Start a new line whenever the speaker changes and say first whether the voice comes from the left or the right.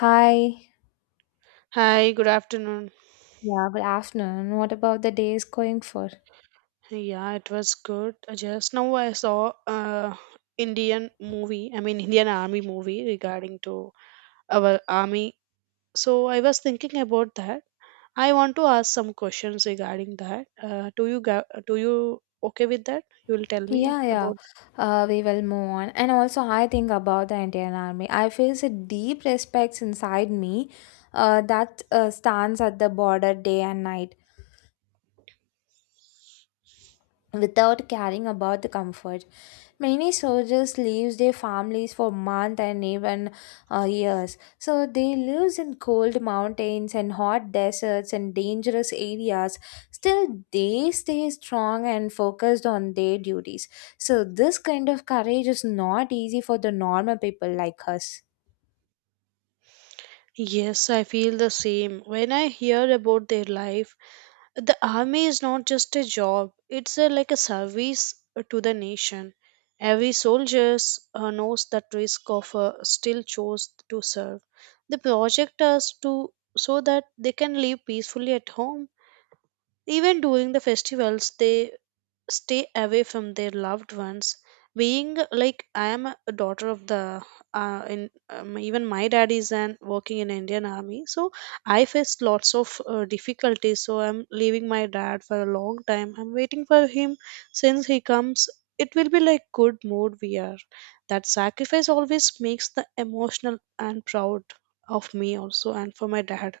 left: Hi.
right: Hi, good afternoon.
left: Yeah, good afternoon. What about the day is going for?
right: Yeah, it was good. Just now I saw Indian movie, I mean Indian Army movie regarding to our army. So I was thinking about that. I want to ask some questions regarding that. Do you okay with that? You will tell me
left: Yeah, yeah.
right: about.
left: We will move on. And also, I think about the Indian Army. I feel a deep respect inside me that stands at the border day and night without caring about the comfort. Many soldiers leave their families for months and even years. So they live in cold mountains and hot deserts and dangerous areas. Still, they stay strong and focused on their duties. So this kind of courage is not easy for the normal people like us.
right: Yes, I feel the same. When I hear about their life, the army is not just a job, it's a, like a service to the nation. Every soldier knows that risk of still chose to serve. They project us to, so that they can live peacefully at home. Even during the festivals they stay away from their loved ones. Being like, I am a daughter of the in even my dad is an working in Indian Army, so I faced lots of difficulties. So I'm leaving my dad for a long time, I'm waiting for him. Since he comes, it will be like good mood we are. That sacrifice always makes the emotional and proud of me also and for my dad.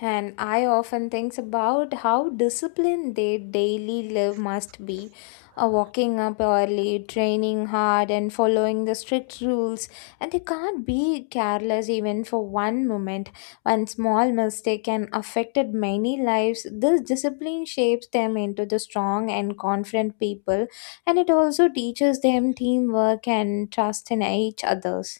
left: And I often think about how disciplined their daily life must be. Walking up early, training hard, and following the strict rules. And they can't be careless even for one moment. One small mistake can affect many lives. This discipline shapes them into the strong and confident people. And it also teaches them teamwork and trust in each others.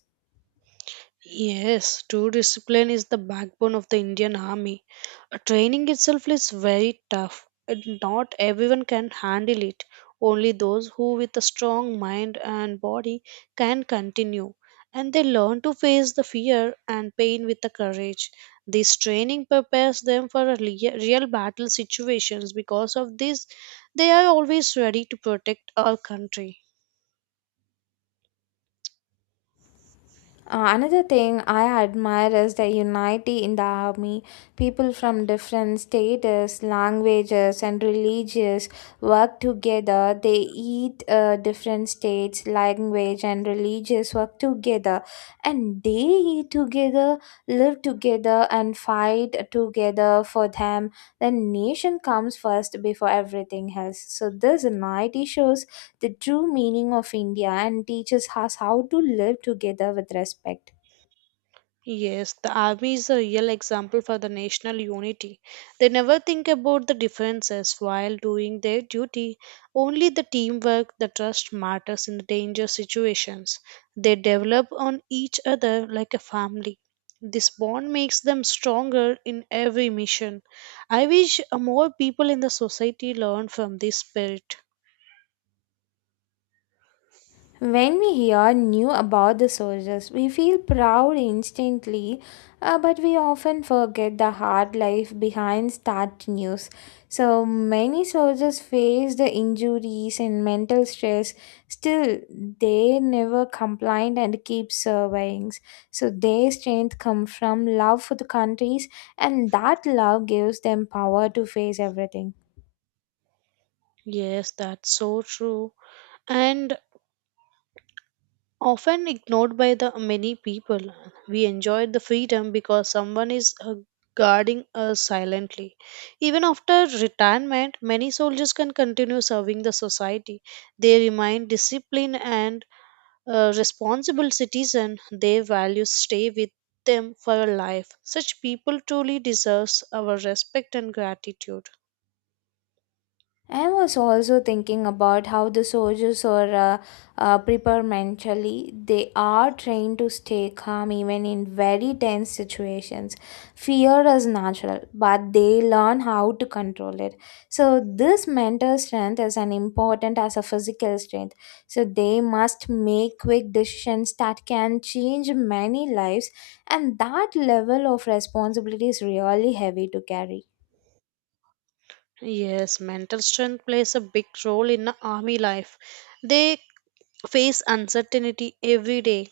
right: Yes, true discipline is the backbone of the Indian Army. Training itself is very tough, and not everyone can handle it. Only those who, with a strong mind and body, can continue. And they learn to face the fear and pain with the courage. This training prepares them for a real battle situations. Because of this, they are always ready to protect our country.
left: Another thing I admire is the unity in the army. People from different status, languages, and religions work together. They eat different states, language, and religious work together, and they eat together, live together, and fight together for them. The nation comes first before everything else. So this unity shows the true meaning of India and teaches us how to live together with respect.
right: Yes, the army is a real example for the national unity. They never think about the differences while doing their duty. Only the teamwork, the trust matters in the danger situations. They develop on each other like a family. This bond makes them stronger in every mission. I wish more people in the society learn from this spirit.
left: When we hear new about the soldiers, we feel proud instantly, but we often forget the hard life behind that news. So many soldiers face the injuries and mental stress. Still, they never complained and keep surveying. So their strength comes from love for the countries, and that love gives them power to face everything.
right: Yes, that's so true. And often ignored by the many people, we enjoy the freedom because someone is guarding us silently. Even after retirement, many soldiers can continue serving the society. They remain disciplined and responsible citizen. Their values stay with them for a life. Such people truly deserves our respect and gratitude.
left: I was also thinking about how the soldiers are prepared mentally. They are trained to stay calm even in very tense situations. Fear is natural, but they learn how to control it. So, this mental strength is as important as a physical strength. So, they must make quick decisions that can change many lives, and that level of responsibility is really heavy to carry.
right: Yes, mental strength plays a big role in the army life. They face uncertainty every day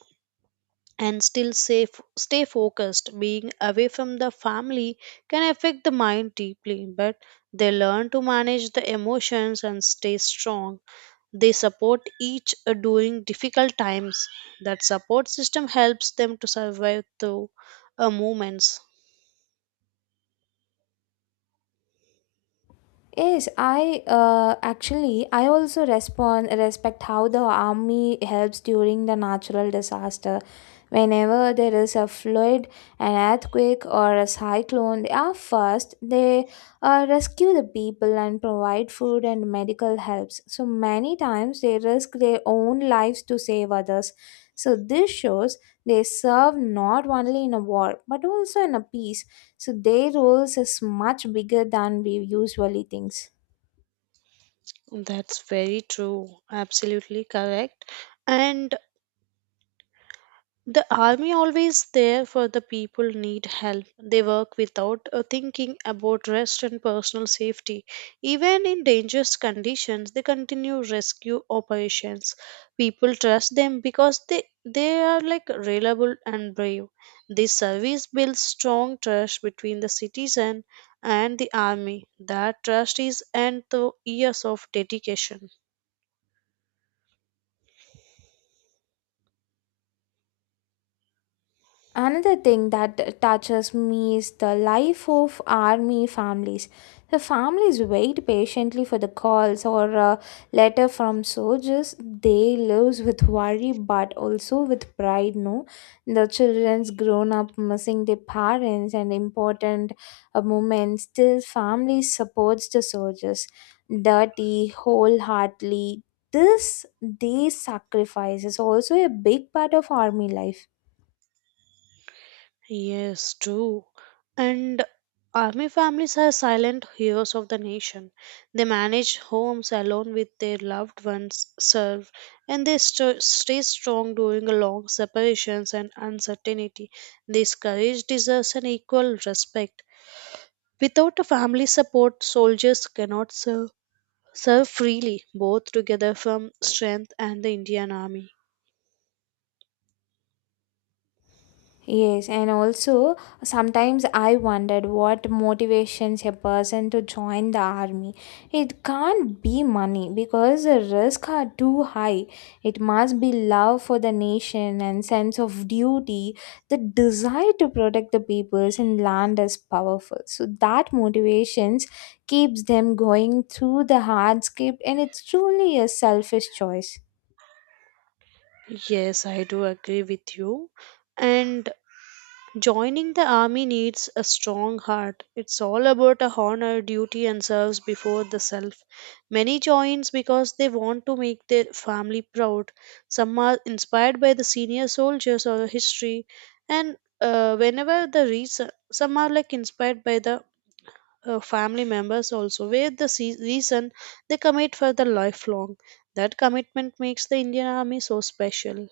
right: and still safe, stay focused. Being away from the family can affect the mind deeply, but they learn to manage the emotions and stay strong. They support each during difficult times. That support system helps them to survive through moments.
left: Yes, I actually I also respond respect how the army helps during the natural disaster. Whenever there is a flood, an earthquake, or a cyclone, they are first. They rescue the people and provide food and medical helps. So many times they risk their own lives to save others. So this shows they serve not only in a war but also in a peace, so their roles is much bigger than we usually think.
right: That's very true. Absolutely correct. And the army always there for the people need help. They work without thinking about rest and personal safety. Even in dangerous conditions, they continue rescue operations. People trust them because they are like reliable and brave. This service builds strong trust between the citizen and the army. That trust is earned through years of dedication.
left: Another thing that touches me is the life of army families. The families wait patiently for the calls or a letter from soldiers. They live with worry but also with pride, no? The children's grown up missing their parents and important moments. Still, family supports the soldiers. Dirty, wholeheartedly. This, these sacrifices also a big part of army life.
right: Yes, true. And army families are silent heroes of the nation. They manage homes alone with their loved ones, serve, and stay strong during long separations and uncertainty. This courage deserves an equal respect. Without a family support, soldiers cannot serve, serve freely, both together from strength and the Indian army.
left: Yes, and also sometimes I wondered what motivations a person to join the army. It can't be money because the risks are too high. It must be love for the nation and sense of duty. The desire to protect the peoples and land is powerful. So that motivations keeps them going through the hardscape and it's truly a selfish choice.
right: Yes, I do agree with you. And joining the army needs a strong heart. It's all about a honor, duty, and service before the self. Many joins because they want to make their family proud. Some are inspired by the senior soldiers or history, and whenever the reason, some are like inspired by the family members also, where the reason they commit for the lifelong. That commitment makes the Indian army so special.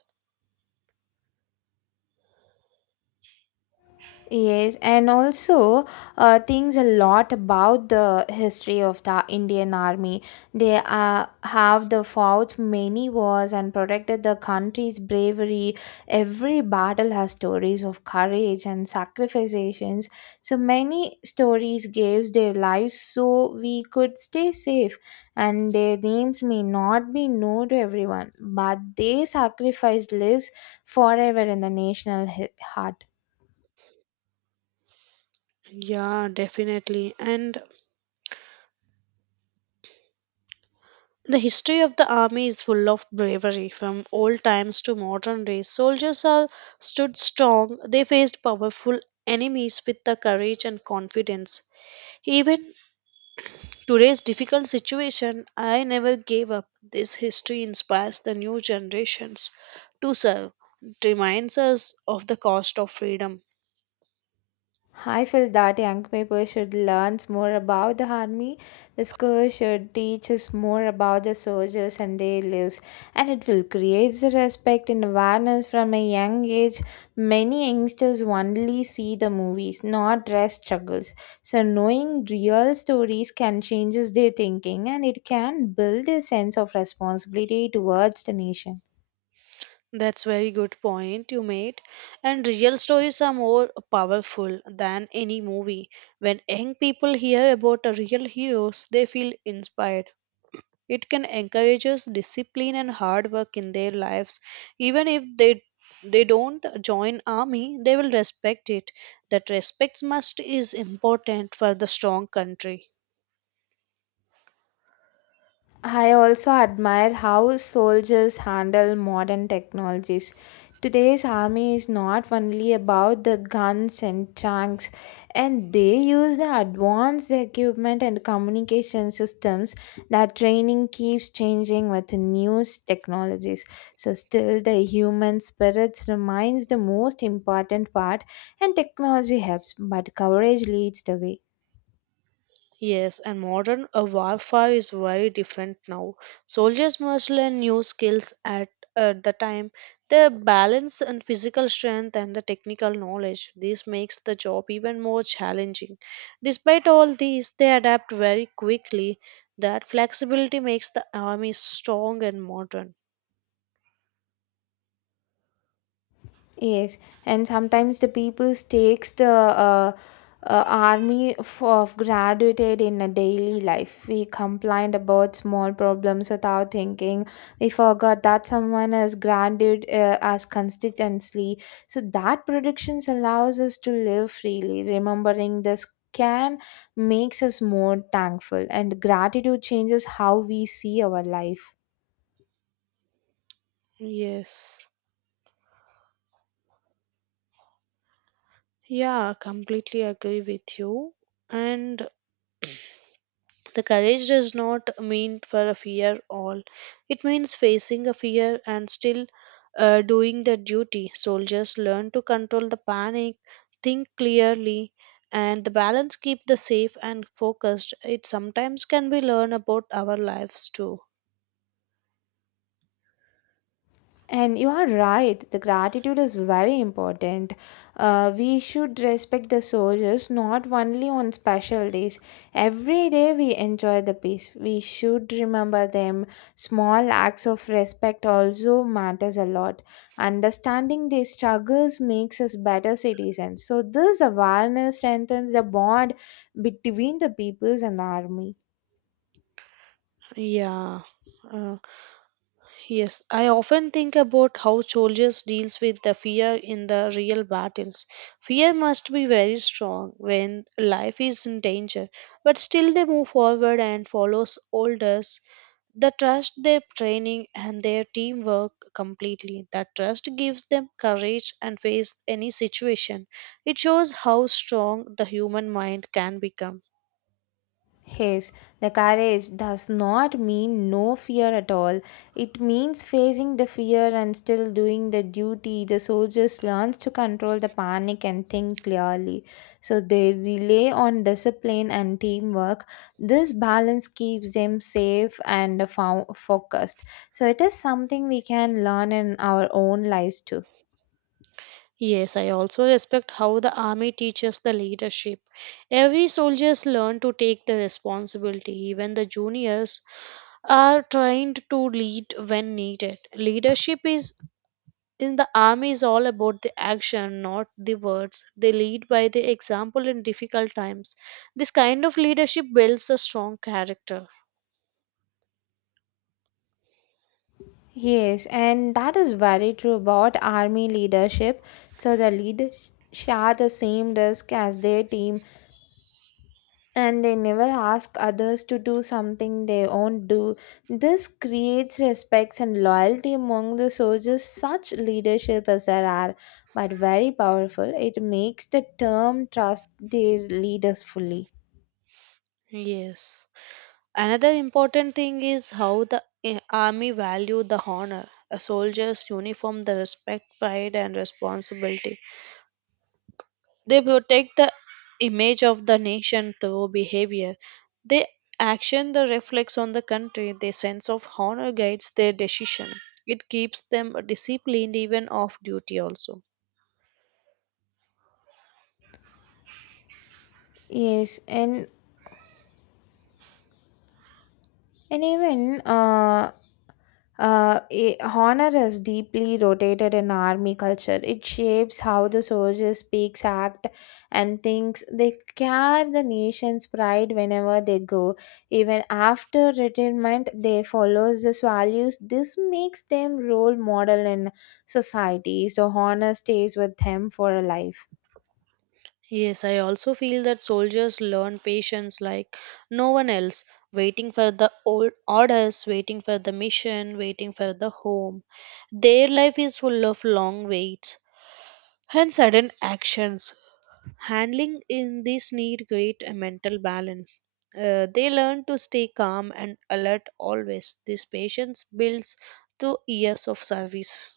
left: Yes, and also things a lot about the history of the Indian Army. They have the fought many wars and protected the country's bravery. Every battle has stories of courage and sacrifices. So many stories gave their lives so we could stay safe. And their names may not be known to everyone, but they sacrificed lives forever in the national heart.
right: Yeah, definitely. And the history of the army is full of bravery from old times to modern days. Soldiers are stood strong. They faced powerful enemies with the courage and confidence. Even today's difficult situation, I never gave up. This history inspires the new generations to serve. It reminds us of the cost of freedom.
left: I feel that young people should learn more about the army. The school should teach us more about the soldiers and their lives, and it will create the respect and awareness from a young age. Many youngsters only see the movies, not real struggles. So, knowing real stories can change their thinking and it can build a sense of responsibility towards the nation.
right: That's very good point you made. And real stories are more powerful than any movie. When young people hear about a real heroes, they feel inspired. It can encourage us discipline and hard work in their lives. Even if they don't join army, they will respect it. That respect must is important for the strong country.
left: I also admire how soldiers handle modern technologies. Today's army is not only about the guns and tanks, and they use the advanced equipment and communication systems that training keeps changing with new technologies. So still the human spirits remains the most important part and technology helps, but courage leads the way.
right: Yes, and modern warfare is very different now. Soldiers must learn new skills at the time. The balance and physical strength and the technical knowledge. This makes the job even more challenging. Despite all these, they adapt very quickly. That flexibility makes the army strong and modern.
left: Yes, and sometimes the people takes the army of graduated in a daily life. We complained about small problems without thinking. We forgot that someone has granted us constituency. So that predictions allows us to live freely. Remembering this can makes us more thankful, and gratitude changes how we see our life.
right: Yes. Yeah, completely agree with you. And the courage does not mean for a fear all. It means facing a fear and still doing their duty. Soldiers learn to control the panic, think clearly, and the balance keep the safe and focused. It sometimes can be learned about our lives too.
left: And you are right, the gratitude is very important. We should respect the soldiers not only on special days. Every day we enjoy the peace. We should remember them. Small acts of respect also matters a lot. Understanding their struggles makes us better citizens. So this awareness strengthens the bond between the peoples and the army.
right: Yeah. Uh, Yes, I often think about how soldiers deals with the fear in the real battles. Fear must be very strong when life is in danger, but still they move forward and follows orders. They trust their training and their teamwork completely. That trust gives them courage and face any situation. It shows how strong the human mind can become.
left: Yes, the courage does not mean no fear at all. It means facing the fear and still doing the duty. The soldiers learns to control the panic and think clearly. So they rely on discipline and teamwork. This balance keeps them safe and focused. So it is something we can learn in our own lives too.
right: Yes, I also respect how the army teaches the leadership. Every soldiers learn to take the responsibility. Even the juniors are trained to lead when needed. Leadership is in the army is all about the action, not the words. They lead by the example in difficult times. This kind of leadership builds a strong character.
left: Yes, and that is very true about army leadership. So the leaders share the same risk as their team and they never ask others to do something they won't do. This creates respect and loyalty among the soldiers. Such leadership as there are, but very powerful. It makes the term trust their leaders fully.
right: Yes. Another important thing is how the army value the honor. A soldier's uniform, the respect, pride, and responsibility. They protect the image of the nation through behavior. They action the reflex on the country. Their sense of honor guides their decision. It keeps them disciplined even off duty also.
left: Yes, and even honor is deeply rotated in army culture. It shapes how the soldier speaks, act, and thinks. They carry the nation's pride whenever they go. Even after retirement, they follow these values. This makes them role model in society. So honor stays with them for a life.
right: Yes, I also feel that soldiers learn patience like no one else, waiting for the old orders, waiting for the mission, waiting for the home. Their life is full of long waits and sudden actions. Handling in this need great mental balance. They learn to stay calm and alert always. This patience builds through years of service.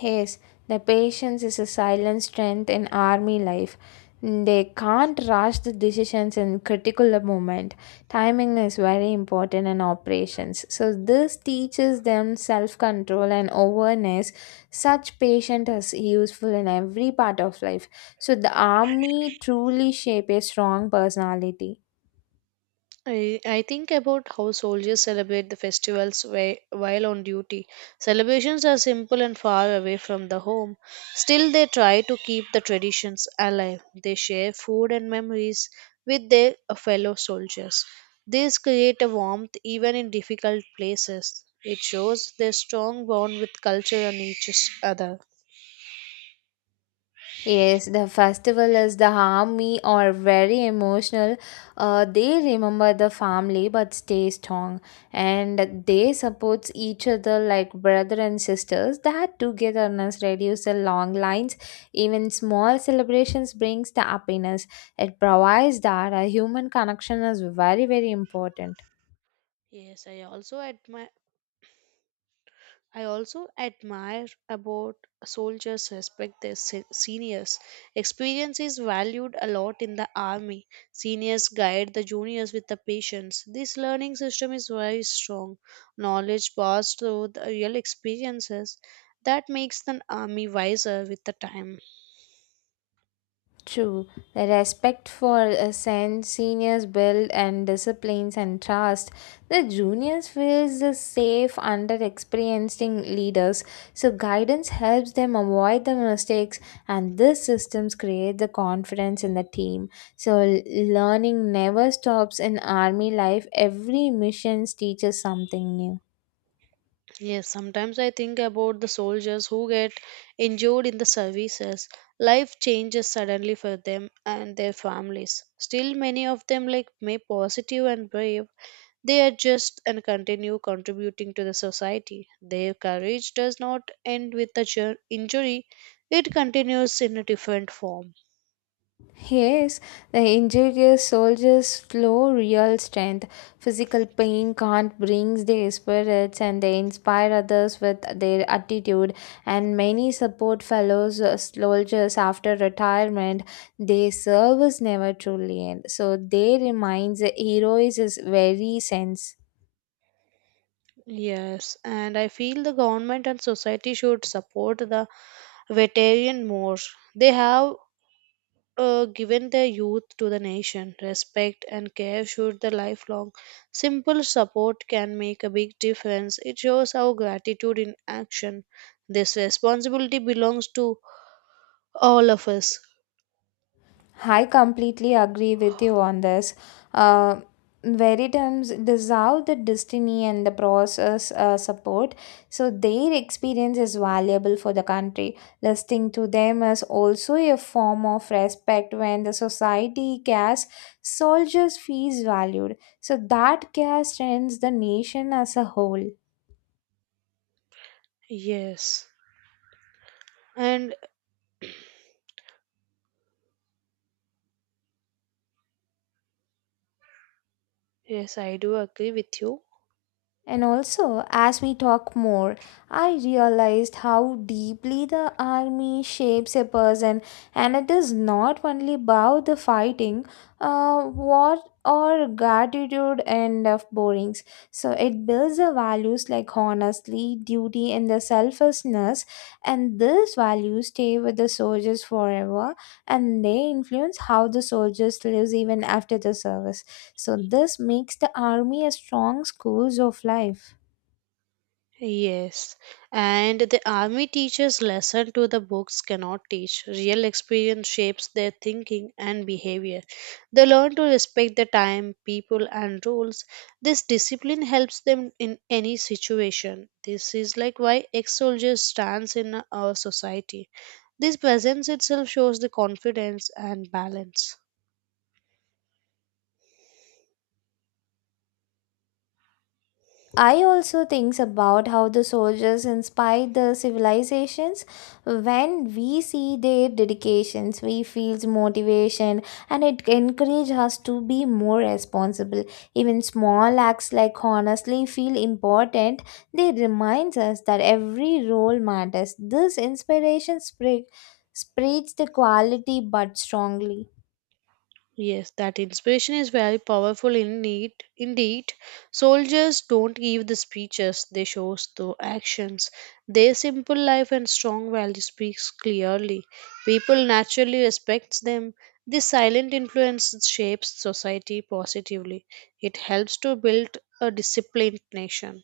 left: Yes, the patience is a silent strength in army life. They can't rush the decisions in critical moment. Timing is very important in operations. So this teaches them self-control and awareness. Such patience is useful in every part of life. So the army truly shape a strong personality.
right: I think about how soldiers celebrate the festivals while on duty. Celebrations are simple and far away from the home. Still, they try to keep the traditions alive. They share food and memories with their fellow soldiers. These create a warmth even in difficult places. It shows their strong bond with culture and each other.
left: Yes, the festival is the harmony or very emotional. They remember the family but stay strong, and they support each other like brother and sisters. That togetherness reduces the long lines. Even small celebrations brings the happiness. It provides that a human connection is very very important.
right: Yes, I also admire about soldiers respect their seniors. Experience is valued a lot in the army. Seniors guide the juniors with the patience. This learning system is very strong. Knowledge passed through the real experiences that makes the army wiser with the time.
left: True. The respect for a seniors build and disciplines and trust. The juniors feels the safe under experienced leaders, so guidance helps them avoid the mistakes and these systems create the confidence in the team. So learning never stops in army life. Every mission teaches something new.
right: Yes, sometimes I think about the soldiers who get injured in the services. Life changes suddenly for them and their families. Still, many of them, like may positive and brave, they adjust and continue contributing to the society. Their courage does not end with the injury, it continues in a different form.
left: Yes, the injured soldiers flow real strength. Physical pain can't bring their spirits and they inspire others with their attitude. And many support fellow soldiers after retirement. Their service never truly ends. So they reminds the heroes is very sense.
right: Yes, and I feel the government and society should support the veteran more. They have given their youth to the nation. Respect and care should the lifelong. Simple support can make a big difference. It shows our gratitude in action. This responsibility belongs to all of us.
left: I completely agree with you on this. Uh, Veritums deserve the destiny and the process support, so their experience is valuable for the country. Listening to them is also a form of respect when the society cares, soldiers feels valued. So that care strengthens the nation as a whole.
right: Yes. And yes, I do agree with you.
left: And also, as we talk more, I realized how deeply the army shapes a person, and it is not only about the fighting, war, or gratitude and of borings. So it builds the values like honestly, duty, and the selflessness, and these values stay with the soldiers forever, and they influence how the soldiers lives even after the service. So this makes the army a strong schools of life.
right: Yes, and the army teaches lesson to the books cannot teach. Real experience shapes their thinking and behavior. They learn to respect the time, people, and rules. This discipline helps them in any situation. This is like why ex-soldiers stands in our society. This presence itself shows the confidence and balance.
left: I also think about how the soldiers inspire the civilizations. When we see their dedications, we feel motivation and it encourages us to be more responsible. Even small acts like honestly feel important. They reminds us that every role matters. Spreads the quality but strongly.
right: Yes, that inspiration is very powerful indeed. Indeed, soldiers don't give the speeches; they show through actions. Their simple life and strong value speaks clearly. People naturally respect them. This silent influence shapes society positively. It helps to build a disciplined nation.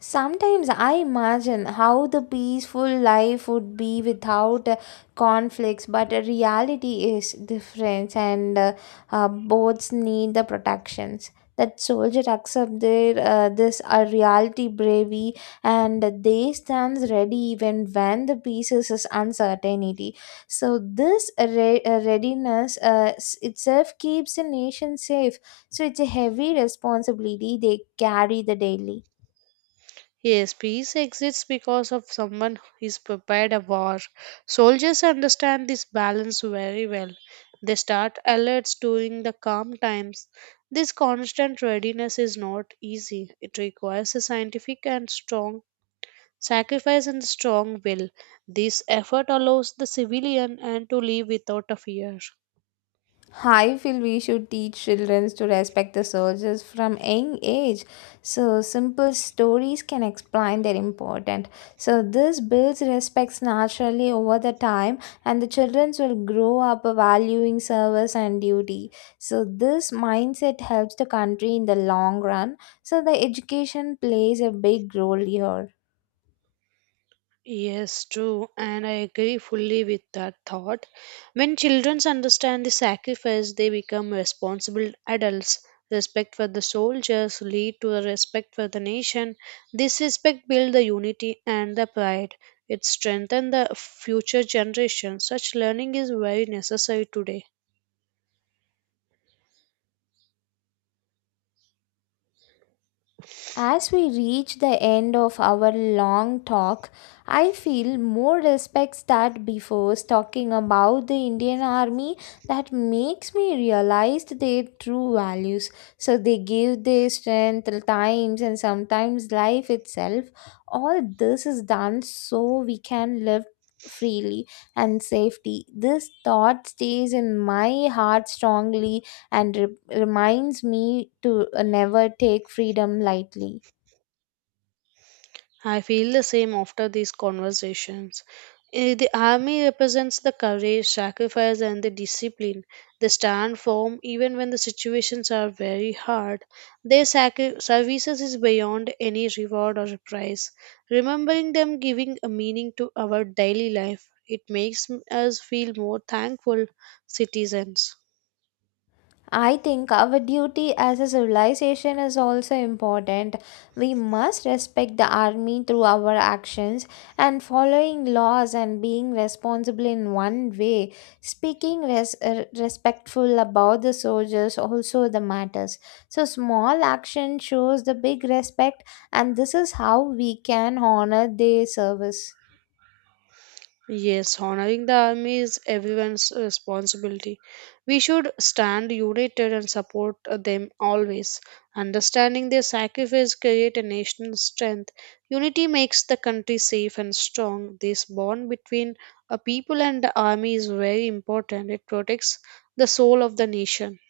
left: Sometimes I imagine how the peaceful life would be without conflicts, but the reality is different, and both need the protections. That soldier accept their this a reality bravery, and they stands ready even when the pieces is uncertainty. So this readiness itself keeps the nation safe. So it's a heavy responsibility they carry the daily.
right: Yes, peace exists because of someone who is prepared a war. Soldiers understand this balance very well. They start alerts during the calm times. This constant readiness is not easy. It requires a scientific and strong sacrifice and strong will. This effort allows the civilian and to live without a fear.
left: I feel we should teach children to respect the soldiers from young age. So simple stories can explain their importance. So this builds respects naturally over the time, and the children will grow up valuing service and duty. So this mindset helps the country in the long run. So the education plays a big role here.
right: Yes, true, and I agree fully with that thought. When children understand the sacrifice, they become responsible adults. Respect for the soldiers lead to a respect for the nation. This respect builds the unity and the pride. It strengthens the future generation. Such learning is very necessary today.
left: As we reach the end of our long talk, I feel more respect that before talking about the Indian Army that makes me realize their true values. So they give their strength, times, and sometimes life itself. All this is done so we can live freely and safety. This thought stays in my heart strongly and reminds me to never take freedom lightly.
right: I feel the same after these conversations. Eh, the army represents the courage, sacrifice, and the discipline. They stand firm even when the situations are very hard. Their services is beyond any reward or prize. Remembering them giving a meaning to our daily life, it makes us feel more thankful citizens.
left: I think our duty as a civilization is also important. We must respect the army through our actions and following laws and being responsible in one way. Speaking respectful about the soldiers also the matters. So small action shows the big respect and this is how we can honor their service.
right: Yes, honoring the army is everyone's responsibility. We should stand united and support them always. Understanding their sacrifice create a national strength. Unity makes the country safe and strong. This bond between a people and the army is very important. It protects the soul of the nation.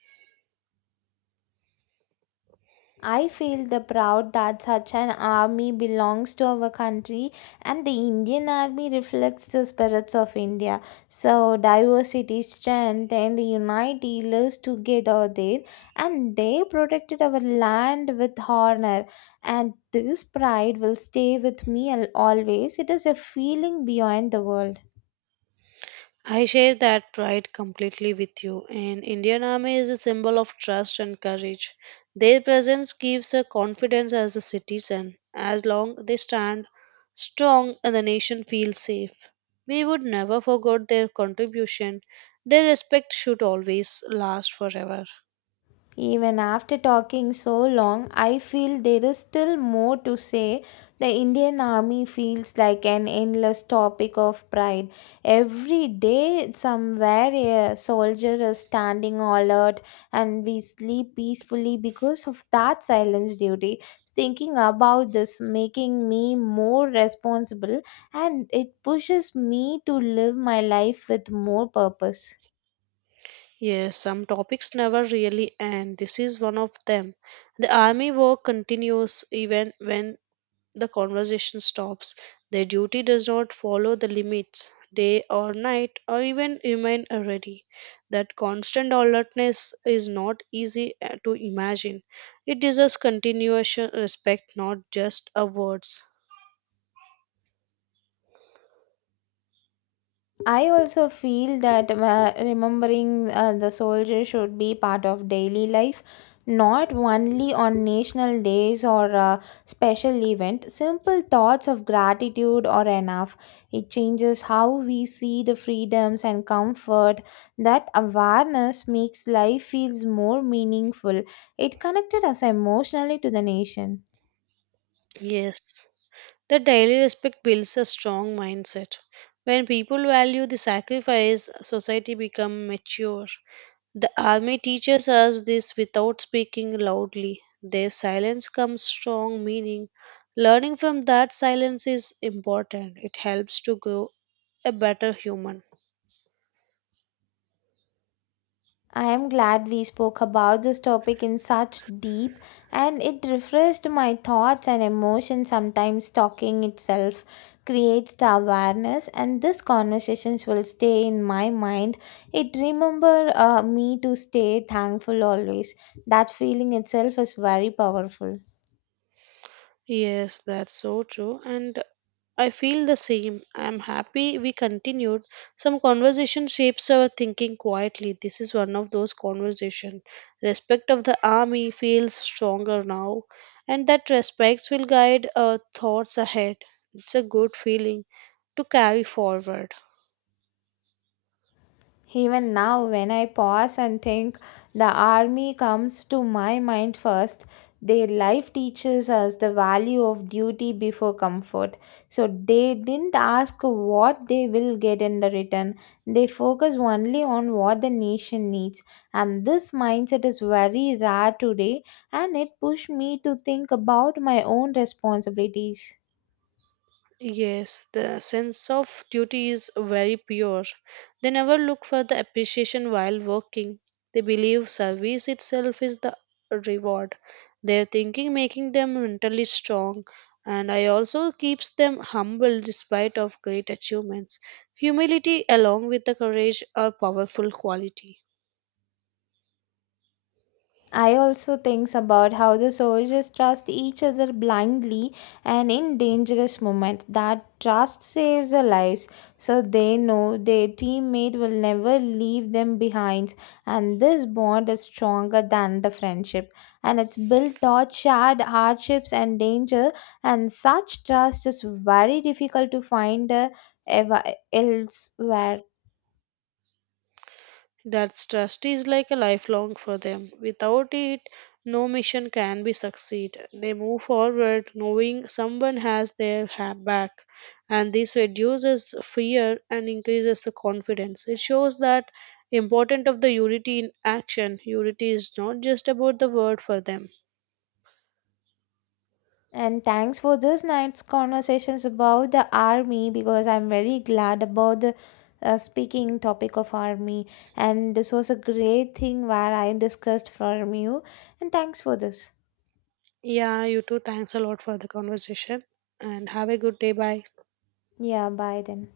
left: I feel the proud that such an army belongs to our country and the Indian army reflects the spirits of India. So diversity, strength and unity lives together there and they protected our land with honor and this pride will stay with me always. It is a feeling beyond the world.
right: I share that pride completely with you. And Indian Army is a symbol of trust and courage. Their presence gives a confidence as a citizen. As long they stand strong, and the nation feels safe. We would never forget their contribution. Their respect should always last forever.
left: Even after talking so long, I feel there is still more to say. The Indian Army feels like an endless topic of pride. Every day, somewhere a soldier is standing alert, and we sleep peacefully because of that silence duty. Thinking about this making me more responsible, and it pushes me to live my life with more purpose.
right: Yes, some topics never really end. This is one of them. The army work continues even when the conversation stops. Their duty does not follow the limits, day or night, or even remain ready. That constant alertness is not easy to imagine. It deserves continuous respect, not just a words.
left: I also feel that remembering the soldier should be part of daily life, not only on national days or special event. Simple thoughts of gratitude are enough. It changes how we see the freedoms and comfort. That awareness makes life feels more meaningful. It connected us emotionally to the nation.
right: Yes. The daily respect builds a strong mindset. When people value the sacrifice, society becomes mature. The army teaches us this without speaking loudly. Their silence comes strong meaning. Learning from that silence is important. It helps to grow a better human.
left: I am glad we spoke about this topic in such deep and it refreshed my thoughts and emotions. Sometimes talking itself creates the awareness, and these conversations will stay in my mind. It remember me to stay thankful always. That feeling itself is very powerful.
right: Yes, that's so true. And I feel the same. I'm happy we continued. Some conversation shapes our thinking quietly. This is one of those conversation. Respect of the army feels stronger now, and that respect will guide our thoughts ahead. It's a good feeling to carry forward.
left: Even now, when I pause and think, the army comes to my mind first. Their life teaches us the value of duty before comfort. So they didn't ask what they will get in the return. They focus only on what the nation needs. And this mindset is very rare today and it pushed me to think about my own responsibilities.
right: Yes, the sense of duty is very pure. They never look for the appreciation while working. They believe service itself is the reward. Their thinking making them mentally strong and I also keeps them humble despite of great achievements. Humility along with the courage are powerful quality.
left: I also thinks about how the soldiers trust each other blindly and in dangerous moments. That trust saves their lives, so they know their teammate will never leave them behind. And this bond is stronger than the friendship, and it's built on shared hardships and danger. And such trust is very difficult to find ever elsewhere.
right: That trust is like a lifelong for them. Without it, no mission can be succeed. They move forward knowing someone has their back, and this reduces fear and increases the confidence. It shows that important of the unity in action. Unity is not just about the word for them.
left: And thanks for this night's conversations about the army because I'm very glad about the speaking topic of army. And this was a great thing where I discussed from you. And thanks for this.
right: Yeah, you too. Thanks a lot for the conversation, and have a good day. Bye.
left: Yeah, bye then.